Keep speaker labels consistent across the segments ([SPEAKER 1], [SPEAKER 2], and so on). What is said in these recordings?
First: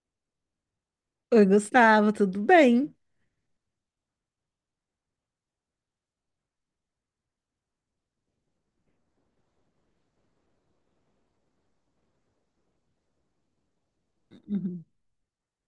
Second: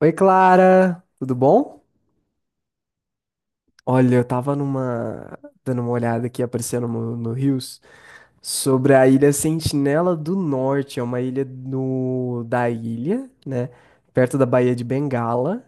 [SPEAKER 1] Oi, Clara, tudo
[SPEAKER 2] Oi,
[SPEAKER 1] bom?
[SPEAKER 2] Gustavo, tudo bem?
[SPEAKER 1] Olha, eu tava numa dando uma olhada aqui aparecendo no Rios sobre a Ilha Sentinela do Norte, é uma ilha no da ilha, né, perto da Baía de
[SPEAKER 2] Uhum.
[SPEAKER 1] Bengala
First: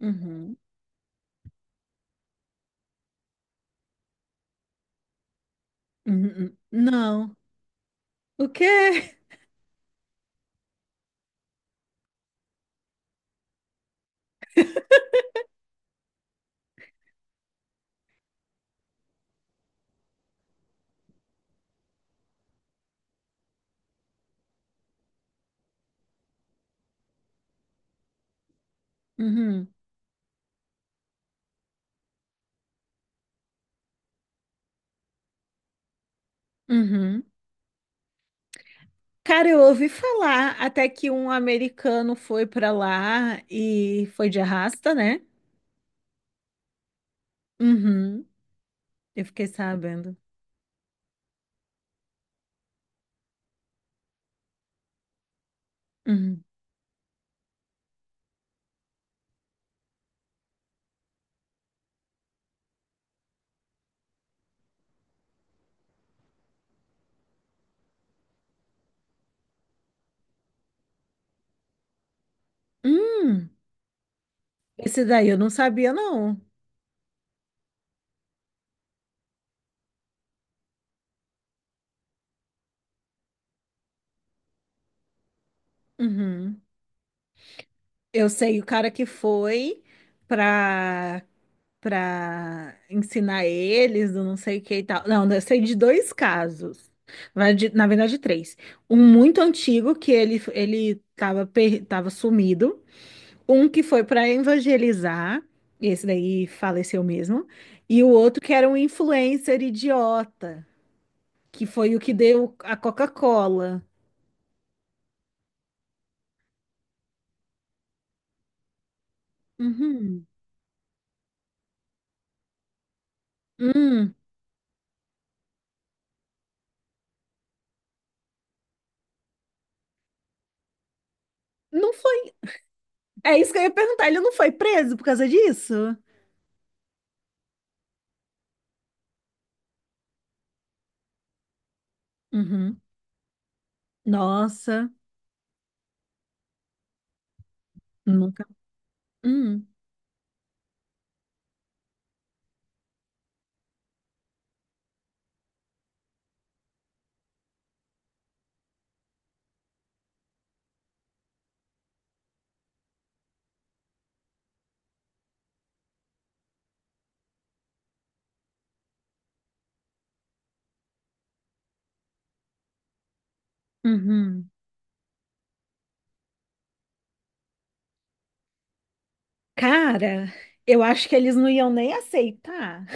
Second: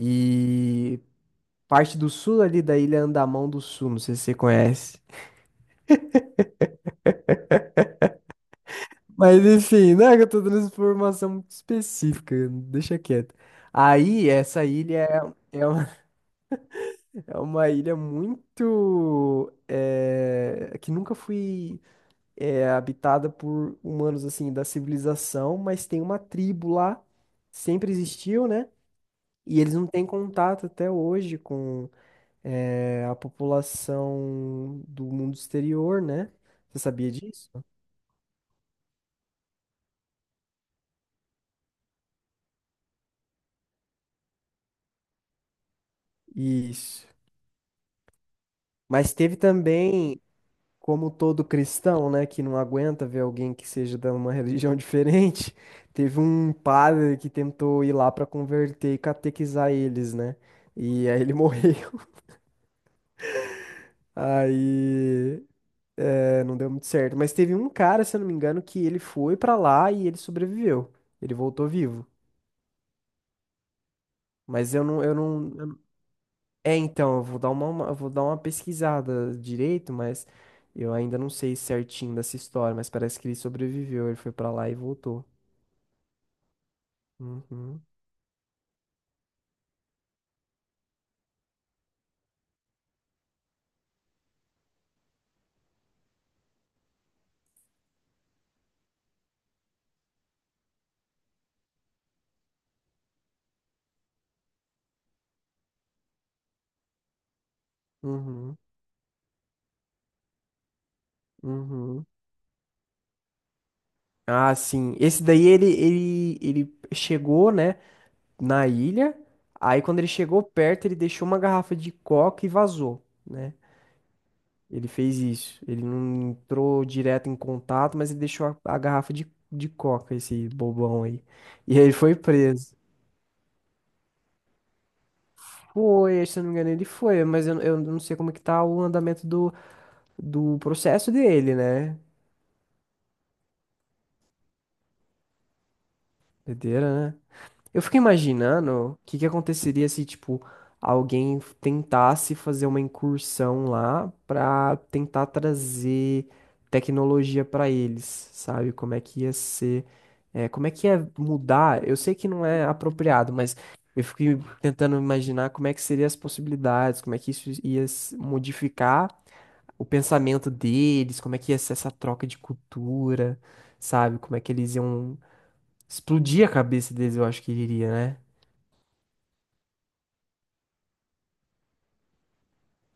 [SPEAKER 2] Uhum.
[SPEAKER 1] parte do sul ali da Ilha Andamão do Sul, não sei se você conhece.
[SPEAKER 2] Uhum. Não. O quê?
[SPEAKER 1] Mas enfim, né, que eu tô dando essa informação muito específica, deixa quieto. Aí, essa ilha é, é uma é uma ilha muito que nunca foi habitada por humanos assim da civilização, mas tem uma tribo lá, sempre existiu, né? E
[SPEAKER 2] Uhum.
[SPEAKER 1] eles não têm contato até hoje com a população do mundo exterior, né? Você sabia
[SPEAKER 2] Uhum.
[SPEAKER 1] disso?
[SPEAKER 2] Cara, eu ouvi falar até que um americano foi pra lá e foi de arrasta, né?
[SPEAKER 1] Isso.
[SPEAKER 2] Uhum.
[SPEAKER 1] Mas
[SPEAKER 2] Eu
[SPEAKER 1] teve
[SPEAKER 2] fiquei sabendo.
[SPEAKER 1] também, como todo cristão, né, que não aguenta ver alguém que seja de uma religião diferente, teve
[SPEAKER 2] Uhum.
[SPEAKER 1] um padre que tentou ir lá para converter e catequizar eles, né? E aí ele morreu. Aí é, não deu muito certo. Mas teve um cara, se eu não me engano, que ele foi para lá e ele sobreviveu. Ele voltou vivo.
[SPEAKER 2] Hum,
[SPEAKER 1] Mas eu
[SPEAKER 2] esse
[SPEAKER 1] não, eu
[SPEAKER 2] daí eu não
[SPEAKER 1] não. eu não-
[SPEAKER 2] sabia, não.
[SPEAKER 1] É, então, eu vou dar uma pesquisada direito, mas eu ainda não sei certinho dessa história, mas parece que ele sobreviveu. Ele foi para lá e voltou.
[SPEAKER 2] Uhum.
[SPEAKER 1] Uhum,
[SPEAKER 2] Eu sei o cara que foi pra para ensinar eles, do não sei o que e tal. Não, eu sei de dois casos. na verdade três. Um muito antigo, que ele tava sumido. Um que foi para evangelizar, e esse daí faleceu mesmo. E o outro que
[SPEAKER 1] uhum,
[SPEAKER 2] era um influencer idiota, que foi o
[SPEAKER 1] uhum.
[SPEAKER 2] que deu a Coca-Cola.
[SPEAKER 1] Ah, sim. Esse daí ele chegou, né, na ilha. Aí quando ele
[SPEAKER 2] Uhum.
[SPEAKER 1] chegou perto, ele deixou uma garrafa de coca e vazou, né?
[SPEAKER 2] Hum.
[SPEAKER 1] Ele fez isso. Ele não entrou direto em contato, mas ele deixou a garrafa de coca, esse bobão aí. E aí
[SPEAKER 2] Não
[SPEAKER 1] ele foi
[SPEAKER 2] foi.
[SPEAKER 1] preso.
[SPEAKER 2] É isso que eu ia perguntar. Ele não foi preso por causa disso?
[SPEAKER 1] Foi, se eu não me engano, ele foi, mas eu não sei como é que tá o andamento do, do processo dele, né?
[SPEAKER 2] Uhum. Nossa,
[SPEAKER 1] Doideira, né? Eu fico
[SPEAKER 2] nunca.
[SPEAKER 1] imaginando o que que
[SPEAKER 2] Hum.
[SPEAKER 1] aconteceria se, tipo, alguém tentasse fazer uma incursão lá pra tentar trazer tecnologia pra eles, sabe? Como é que ia ser, é, como é que ia mudar? Eu sei que não é apropriado, mas eu fico tentando imaginar como é que seriam as possibilidades, como é que isso ia s- modificar o pensamento deles, como é que ia ser essa troca de cultura, sabe? Como é
[SPEAKER 2] Uhum.
[SPEAKER 1] que eles iam explodir a cabeça deles, eu acho que iria, né?
[SPEAKER 2] Cara, eu acho que eles não iam nem aceitar.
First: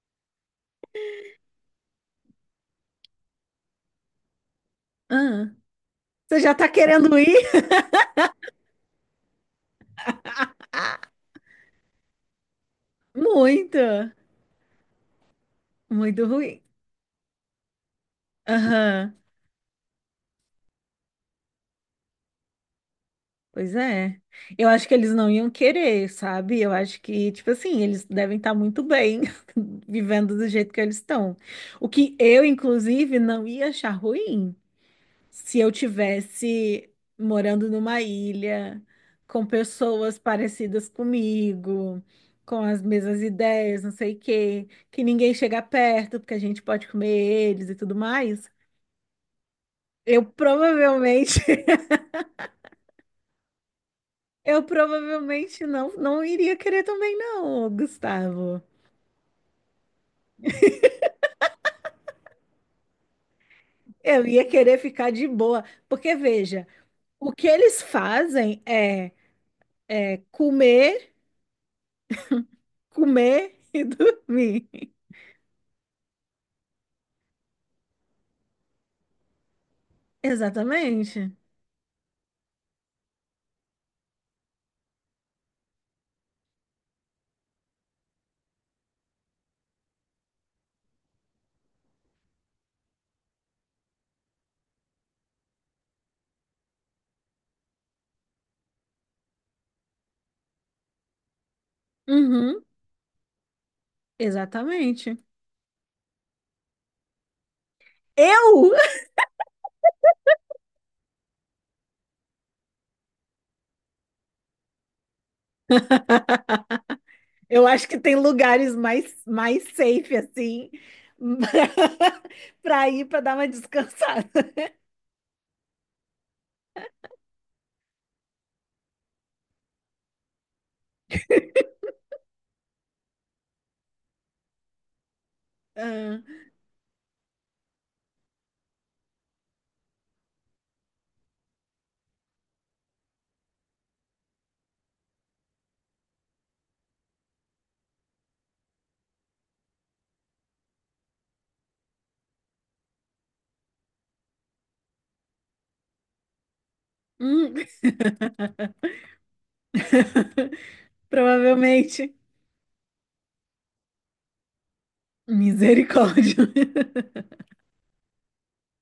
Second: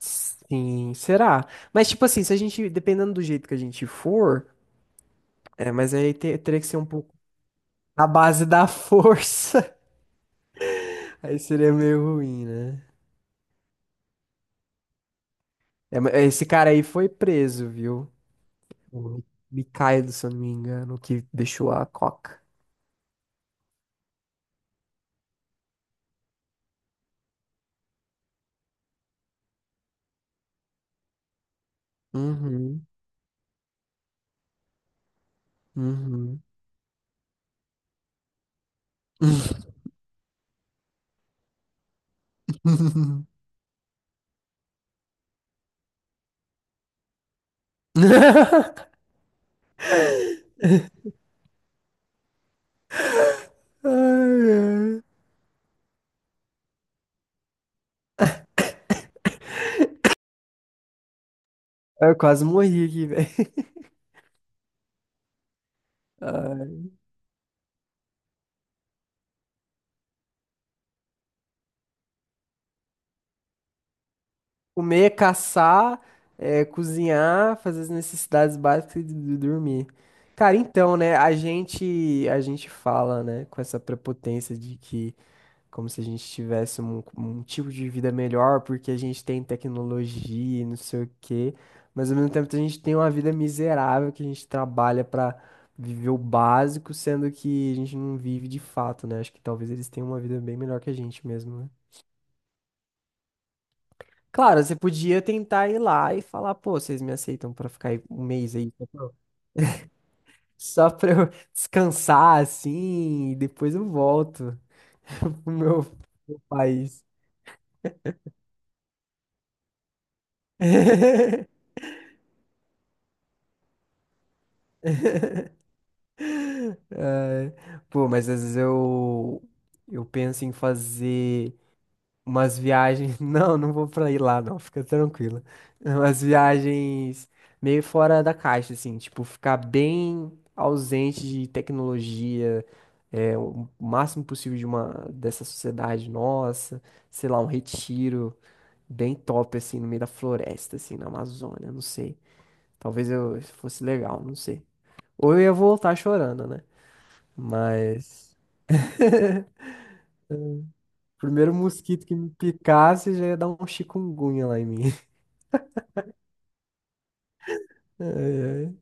[SPEAKER 1] Sim, será? Mas, tipo assim, se a gente, dependendo do jeito que a gente for,
[SPEAKER 2] Ah,
[SPEAKER 1] é, mas
[SPEAKER 2] você já
[SPEAKER 1] teria que
[SPEAKER 2] tá
[SPEAKER 1] ser um pouco
[SPEAKER 2] querendo ir?
[SPEAKER 1] na base da força. Aí seria meio ruim, né?
[SPEAKER 2] Muito,
[SPEAKER 1] É, mas
[SPEAKER 2] muito
[SPEAKER 1] esse
[SPEAKER 2] ruim.
[SPEAKER 1] cara aí foi preso, viu?
[SPEAKER 2] Aham,
[SPEAKER 1] O Mikhailo, se eu não me engano, o que deixou a coca.
[SPEAKER 2] pois é. Eu acho que eles não iam querer, sabe? Eu acho que, tipo assim, eles devem estar muito bem vivendo do jeito que eles estão. O que eu,
[SPEAKER 1] Uhum,
[SPEAKER 2] inclusive, não ia achar ruim, se eu
[SPEAKER 1] uhum.
[SPEAKER 2] tivesse morando numa ilha com pessoas parecidas comigo, com as mesmas ideias, não sei o quê, que ninguém chega perto, porque a gente pode comer eles e tudo mais, eu provavelmente,
[SPEAKER 1] Ai, ai.
[SPEAKER 2] eu provavelmente não, não iria querer também não, Gustavo.
[SPEAKER 1] Eu quase morri aqui, velho.
[SPEAKER 2] Eu ia querer ficar de boa, porque veja, o que eles fazem é comer, comer e dormir.
[SPEAKER 1] Comer, caçar, cozinhar, fazer as necessidades básicas e dormir. Cara, então, né,
[SPEAKER 2] Exatamente.
[SPEAKER 1] a gente fala, né, com essa prepotência de que, como se a gente tivesse um tipo de vida melhor porque a gente tem tecnologia e não sei o quê, mas ao mesmo tempo a gente tem uma vida miserável que a gente trabalha pra viver o básico, sendo que a gente não vive de fato, né? Acho que talvez eles tenham uma vida bem melhor que a gente mesmo, né?
[SPEAKER 2] Uhum.
[SPEAKER 1] Claro, você
[SPEAKER 2] Exatamente.
[SPEAKER 1] podia tentar ir lá e falar, pô, vocês me aceitam pra ficar aí um mês
[SPEAKER 2] Eu?
[SPEAKER 1] aí, só pra eu descansar assim, e depois eu volto pro meu país.
[SPEAKER 2] Eu acho que tem lugares mais, mais safe, assim, para ir para dar uma descansada.
[SPEAKER 1] Pô, mas às vezes eu penso em fazer umas viagens. Não, não vou pra ir lá, não, fica tranquila.
[SPEAKER 2] Ah,
[SPEAKER 1] Umas viagens meio fora da caixa, assim, tipo, ficar bem ausente de tecnologia, é, o máximo possível de uma dessa sociedade nossa, sei lá, um retiro bem top, assim, no meio da floresta, assim, na Amazônia, não sei. Talvez eu fosse legal, não sei. Ou eu ia voltar chorando, né?
[SPEAKER 2] hum.
[SPEAKER 1] Mas. Primeiro mosquito que
[SPEAKER 2] Provavelmente.
[SPEAKER 1] me picasse já ia dar um chikungunya lá em mim.
[SPEAKER 2] Misericórdia.
[SPEAKER 1] Ai, ai.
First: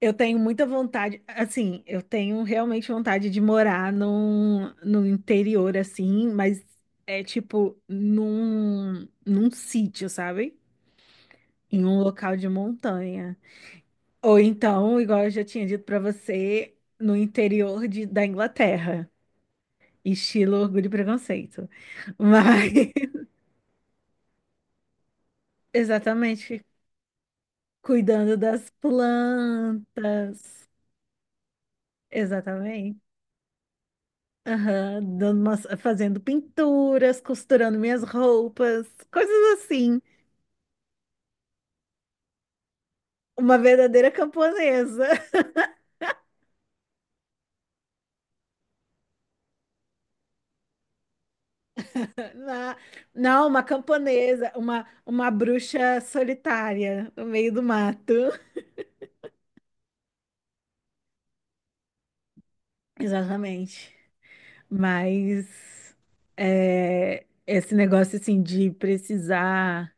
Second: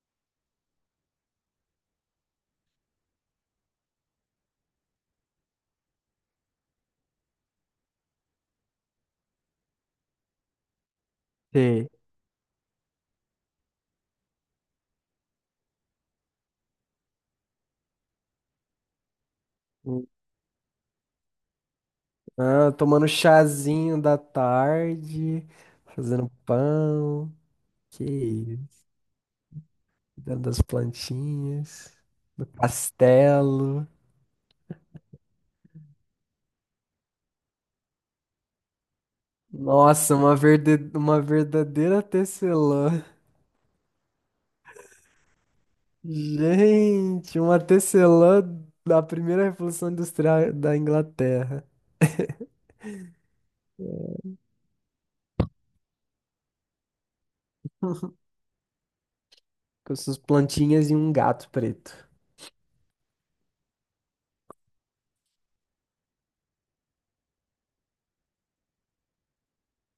[SPEAKER 2] Eu tenho muita vontade, assim, eu tenho realmente vontade de morar no interior, assim, mas é tipo num sítio, sabe? Em
[SPEAKER 1] Sei.
[SPEAKER 2] um local de montanha. Ou então, igual eu já tinha dito pra você, no interior da Inglaterra, estilo Orgulho e Preconceito. Mas,
[SPEAKER 1] Ah, tomando chazinho da tarde, fazendo
[SPEAKER 2] exatamente,
[SPEAKER 1] pão, que
[SPEAKER 2] cuidando das
[SPEAKER 1] isso, cuidando das
[SPEAKER 2] plantas.
[SPEAKER 1] plantinhas, do
[SPEAKER 2] Exatamente.
[SPEAKER 1] castelo.
[SPEAKER 2] Aham, fazendo pinturas, costurando minhas roupas, coisas assim.
[SPEAKER 1] Nossa, uma verdadeira tecelã.
[SPEAKER 2] Uma verdadeira camponesa.
[SPEAKER 1] Gente, uma tecelã da primeira Revolução Industrial da Inglaterra,
[SPEAKER 2] Na- não, uma camponesa, uma bruxa solitária no meio do mato.
[SPEAKER 1] com suas plantinhas e um gato preto.
[SPEAKER 2] Exatamente. Mas é, esse negócio assim de precisar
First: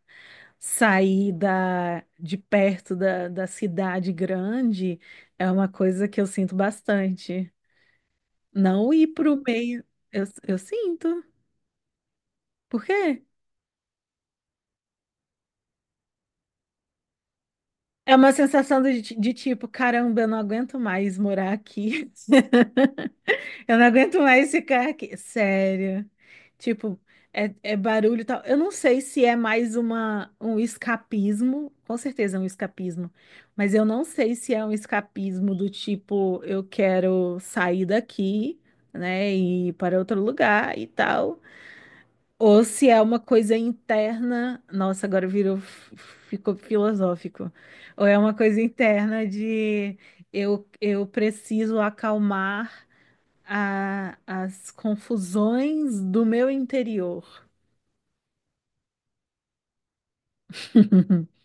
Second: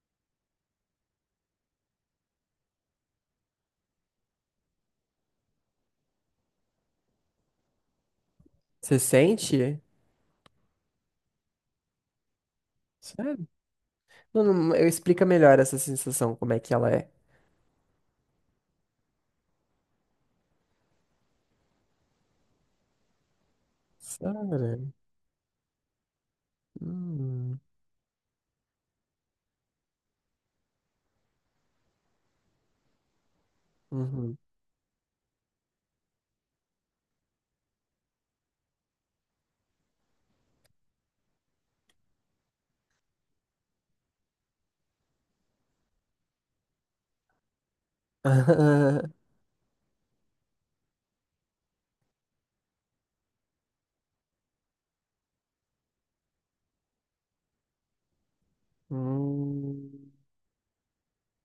[SPEAKER 2] sair de perto da cidade grande é uma coisa que eu sinto bastante. Não
[SPEAKER 1] Você
[SPEAKER 2] ir para o
[SPEAKER 1] sente?
[SPEAKER 2] meio, eu sinto. Por quê?
[SPEAKER 1] Sério? Não, não, eu explica melhor essa sensação, como é que ela é.
[SPEAKER 2] É uma sensação de tipo, caramba, eu não aguento mais morar aqui. Eu não aguento mais
[SPEAKER 1] Sério?
[SPEAKER 2] ficar aqui. Sério. Tipo, é,
[SPEAKER 1] Hum,
[SPEAKER 2] é barulho e tal. Eu não sei se é mais um escapismo. Com certeza é um escapismo. Mas eu não sei
[SPEAKER 1] uhum.
[SPEAKER 2] se é um escapismo do tipo, eu quero sair daqui, né? E ir para outro lugar e tal. Ou se é uma coisa interna. Nossa, agora virou, ficou filosófico. Ou é uma coisa interna de eu preciso acalmar as confusões do meu interior.
[SPEAKER 1] Hum,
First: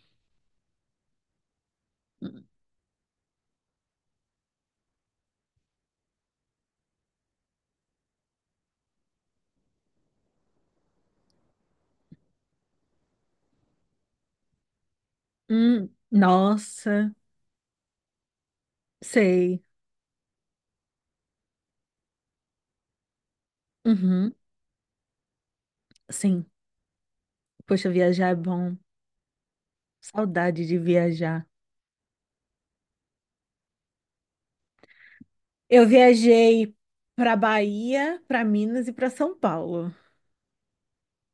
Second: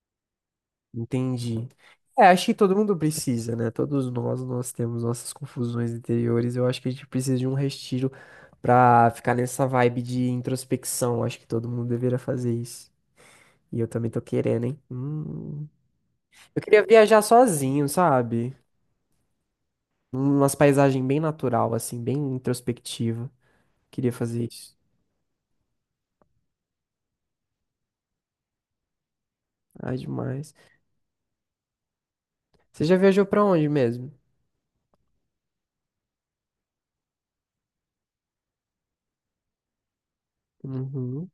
[SPEAKER 1] entendi. É, acho que todo mundo precisa, né? Todos nós, nós temos nossas confusões interiores. Eu acho que a gente precisa de um retiro pra ficar nessa vibe de introspecção. Acho que todo mundo deveria fazer isso. E eu também tô querendo, hein? Hum. Eu queria
[SPEAKER 2] Nossa,
[SPEAKER 1] viajar sozinho, sabe?
[SPEAKER 2] sei.
[SPEAKER 1] Umas paisagens bem natural, assim, bem introspectiva. Queria
[SPEAKER 2] Uhum,
[SPEAKER 1] fazer isso.
[SPEAKER 2] sim. Poxa, viajar é bom.
[SPEAKER 1] Ah, demais.
[SPEAKER 2] Saudade de viajar.
[SPEAKER 1] Você já viajou pra onde mesmo?
[SPEAKER 2] Eu viajei para Bahia, para Minas e para São Paulo.
[SPEAKER 1] Uhum.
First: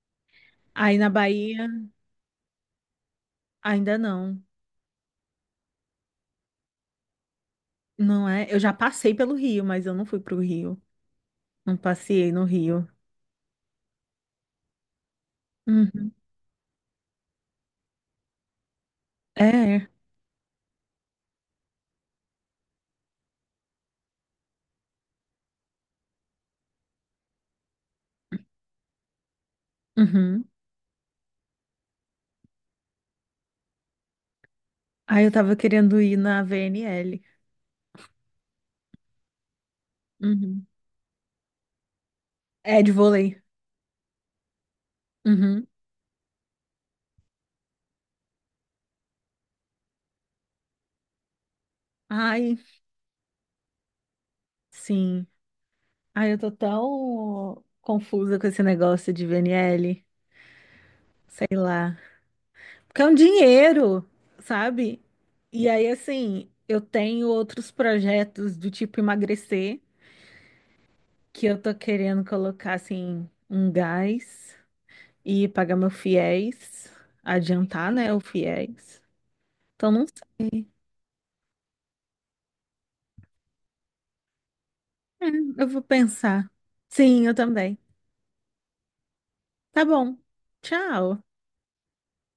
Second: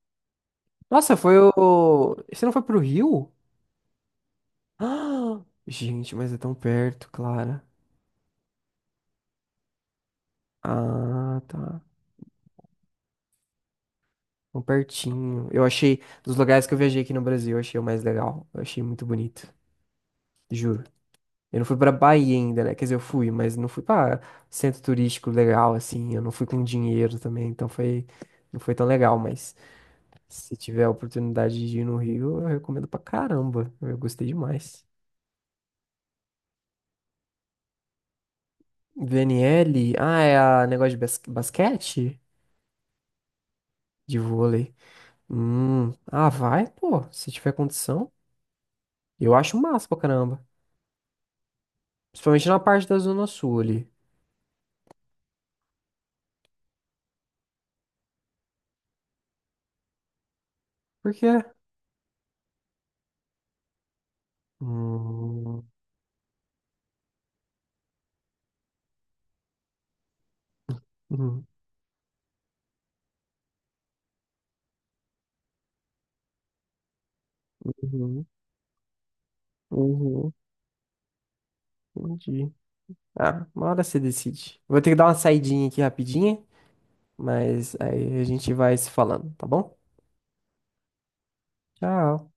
[SPEAKER 2] Aí na
[SPEAKER 1] Nossa, foi
[SPEAKER 2] Bahia,
[SPEAKER 1] o. Você não foi pro Rio?
[SPEAKER 2] ainda não.
[SPEAKER 1] Ah, gente, mas é tão perto, Clara.
[SPEAKER 2] Não é? Eu já passei pelo Rio, mas eu não fui pro Rio.
[SPEAKER 1] Ah,
[SPEAKER 2] Não
[SPEAKER 1] tá.
[SPEAKER 2] passei no Rio.
[SPEAKER 1] Tão pertinho. Eu achei,
[SPEAKER 2] Uhum.
[SPEAKER 1] dos lugares que eu viajei aqui no Brasil, eu achei o mais legal. Eu achei muito
[SPEAKER 2] É.
[SPEAKER 1] bonito,
[SPEAKER 2] É.
[SPEAKER 1] juro. Eu não fui pra Bahia ainda, né? Quer dizer, eu fui, mas não fui pra centro turístico legal, assim. Eu não fui com dinheiro também, então foi. Não foi tão legal, mas
[SPEAKER 2] Uhum.
[SPEAKER 1] se tiver a oportunidade de ir no Rio, eu recomendo pra caramba. Eu gostei demais.
[SPEAKER 2] Aí eu tava querendo ir na VNL.
[SPEAKER 1] VNL? Ah, é
[SPEAKER 2] Uhum.
[SPEAKER 1] a negócio de basquete?
[SPEAKER 2] É de vôlei.
[SPEAKER 1] De vôlei.
[SPEAKER 2] Uhum.
[SPEAKER 1] Hum. Ah, vai, pô, se tiver condição. Eu acho massa pra caramba. Principalmente
[SPEAKER 2] Ai,
[SPEAKER 1] na parte da Zona Sul ali.
[SPEAKER 2] sim. Ai, eu tô tão confusa com esse negócio de VNL,
[SPEAKER 1] Por quê?
[SPEAKER 2] sei lá. Porque é um dinheiro, sabe?
[SPEAKER 1] Hum.
[SPEAKER 2] E aí, assim, eu tenho outros projetos do tipo emagrecer, que
[SPEAKER 1] Uhum.
[SPEAKER 2] eu tô querendo colocar, assim, um gás e pagar meu fiéis, adiantar, né, o
[SPEAKER 1] Uhum.
[SPEAKER 2] fiéis. Então, não
[SPEAKER 1] Uhum.
[SPEAKER 2] sei.
[SPEAKER 1] Entendi. Ah, uma hora você decide. Vou ter que dar uma
[SPEAKER 2] É, eu
[SPEAKER 1] saidinha aqui
[SPEAKER 2] vou
[SPEAKER 1] rapidinha,
[SPEAKER 2] pensar. Sim, eu
[SPEAKER 1] mas
[SPEAKER 2] também.
[SPEAKER 1] aí a gente vai se falando, tá bom?
[SPEAKER 2] Tá bom. Tchau.
[SPEAKER 1] Tchau.